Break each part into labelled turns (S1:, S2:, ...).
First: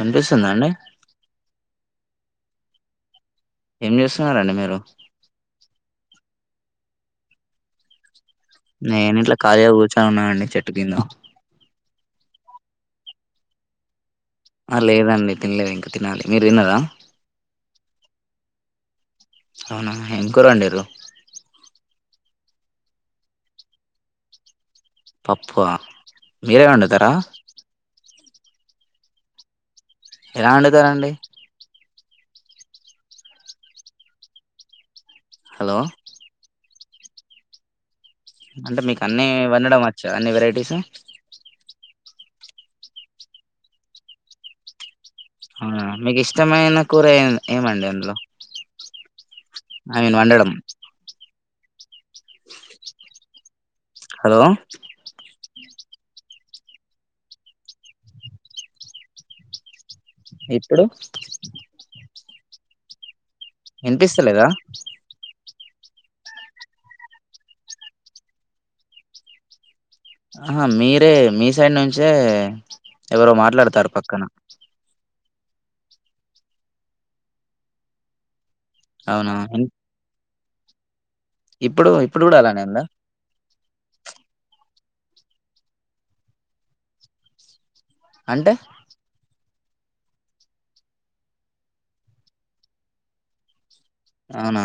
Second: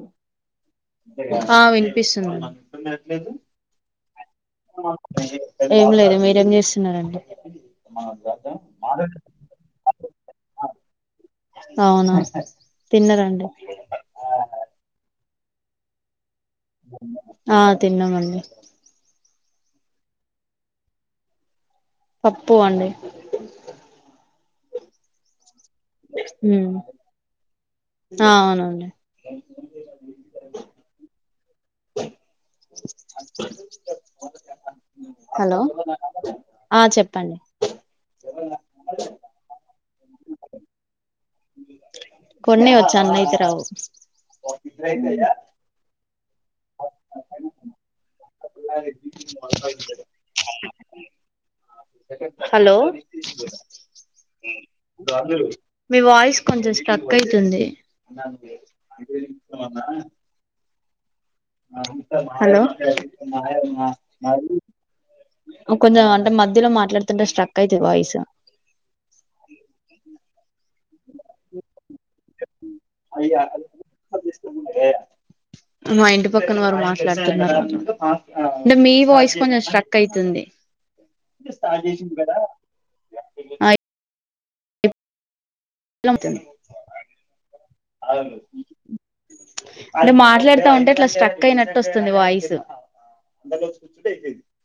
S1: అనిపిస్తుందా అండి
S2: పిస్తుదు
S1: ఎ
S2: ఏం లేదు మీరేం చేస్తున్నారండి
S1: నేను ఇట్లో ఖాళీగా కూర్చొని ఉన్నానండి చెట్టు కింద
S2: తిన్నారంండి
S1: ఆ లేదండి తినలేదు ఇంకా తినాలి మీరు తిన్నారా
S2: ఆ తిన్నామండి
S1: అవునా ఏం కూర బండారు
S2: పప్పు అండి
S1: పప్పు ప్పు మీరే
S2: ఉమ్
S1: వండుతారా
S2: ఆ అవునండి
S1: ఎలా వండుతారంండి
S2: [unintelligible] హలో ఆ చెప్పండి
S1: అంటే మీకు అన్నీ వండడం వ అన్ని వెరైటీస్ా
S2: కొన్నె వచ్చు అన్ని అయితే రావు
S1: అవున మీకు ఇష్ట ఇష్టమైన కూర ఏమండి అందులో ఐ మీన్ వండడం
S2: [unintelligible] హలో
S1: హలో
S2: మీ వయిస్ కొంచం స్టక్ అయితుంది
S1: ఇప్పుడు
S2: హలో
S1: వినిపిస్తలేదా
S2: కొంచం అంటే మధ్యలో మాట్లాడుతుంటే స్ట్రక్ అయితుంది వాయిస్
S1: ఆహా మీరే మీ సైడ్ నుంచే ఎవరో మాట్లాడతారు
S2: [unintelligible]
S1: పక్కన
S2: మా ఇంటి పక్కన వారు మాట్లాడుతున్నారు అంటే మీ
S1: అవునా
S2: వాయిస్ కొంచెం
S1: ఇన్
S2: స్ట్రక్ అయితుంది
S1: ఇప్పుడు ఇప్పుడు కూడా అలానే ఉందా
S2: [unintelligible]
S1: అంటే
S2: [unintelligible] అంటే మాట్లాడుతా ఉంటే అట్లా స్ట్రక్ అయినట్టు వస్తుంది వాయిస్
S1: అవునా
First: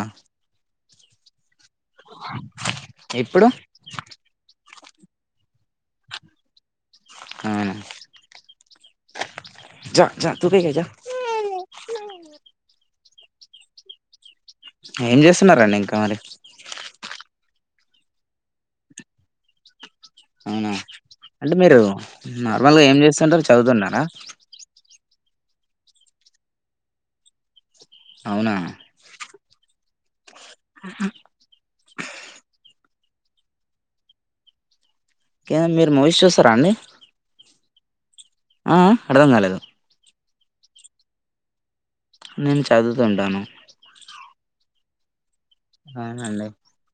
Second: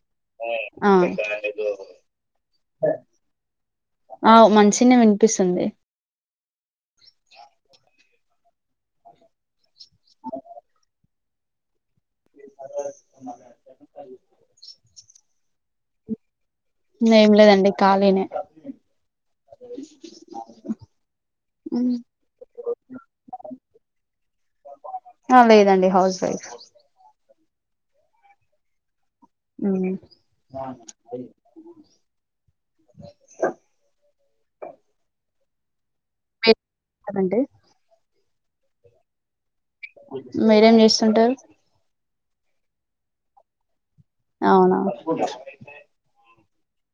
S2: అ
S1: ఇప్పుడు
S2: ఆ మంచినే వినిపిస్తుంది
S1: ఉమ్ జ తూ క క
S2: [unintelligible]
S1: ఏం చేస్తున్నడి ఇంకా మరి
S2: కాాలనే
S1: అవునా అంటే మీరు నార్మల్గా ఏం చేస్తుంటారు చదుతున్నారా
S2: లేదండి హౌస్ వైఫ్
S1: అవునా
S2: అవు [unintelligible]
S1: ఏ మీరు మోహేష్ చూస్తారా అండి
S2: అదండి
S1: ఆ అర్థం కాలేదు
S2: మీరేం చేస్తుంటారు
S1: నేను చదువుతుంటాను
S2: అవునా
S1: అవునండి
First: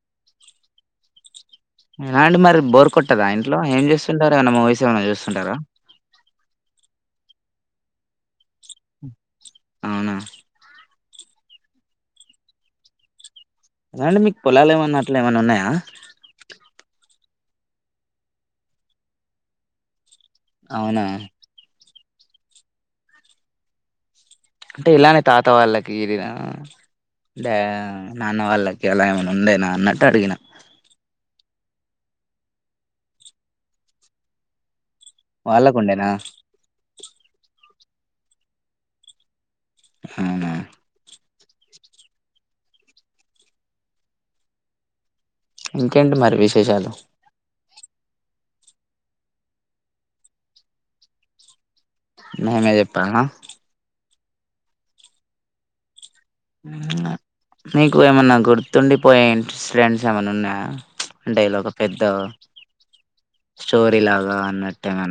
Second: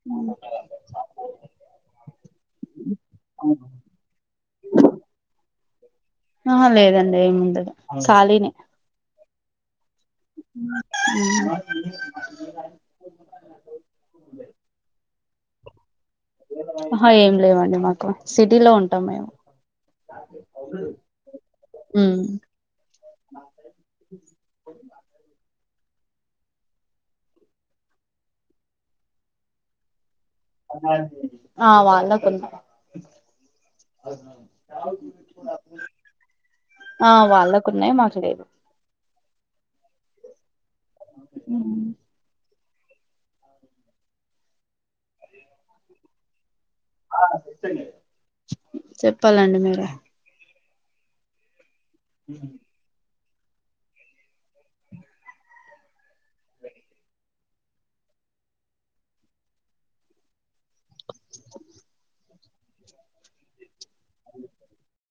S2: అ
S1: ఎలా అండి మరి బోర్ కొట్టదా ఇంట్లో ఏం చూస్తుంటారు ఏమైన్నా మూవీస్ ఏమన్నా చూస్తుంటారా
S2: ఆ లేదండి ఏముండదు కలిన్
S1: అవునా
S2: ఉమ్ అ
S1: అదండి మీకు పొలాలు ఏమన్నా అట్లా ఏమన్నా ఉన్నాయా
S2: ఆ ఏం లేవండి మాకు సిటీలో ఉంటాం మేము అవును
S1: అవునా
S2: ఉమ్
S1: అంటే ఇలానే తాత వాళ్ళకి గరిన బె ఆ నాన్న వాళ్ళకి ఎలా ఏమైనా ఉండేనా అన్నట్టు అడిగిన
S2: ఆ వాలోకాలు
S1: వాళ్ళకుండేనా
S2: కున్నాయి మాకు లేదు
S1: అవునా
S2: ఉమ్
S1: ఇంకేంటి మరి విషయం విషాలు
S2: చెప్పాలండి మీరే
S1: మేమే చెప్పాల్నా మీీకు ఏమన్నా గుర్తుండిపోయే ఇన్సిడెన్స్ ఏమైన్నా ఉన్నా అంటే ఇలా ఒక పెద్ద స్టోరీ లాగా అన్నట్టేన్నా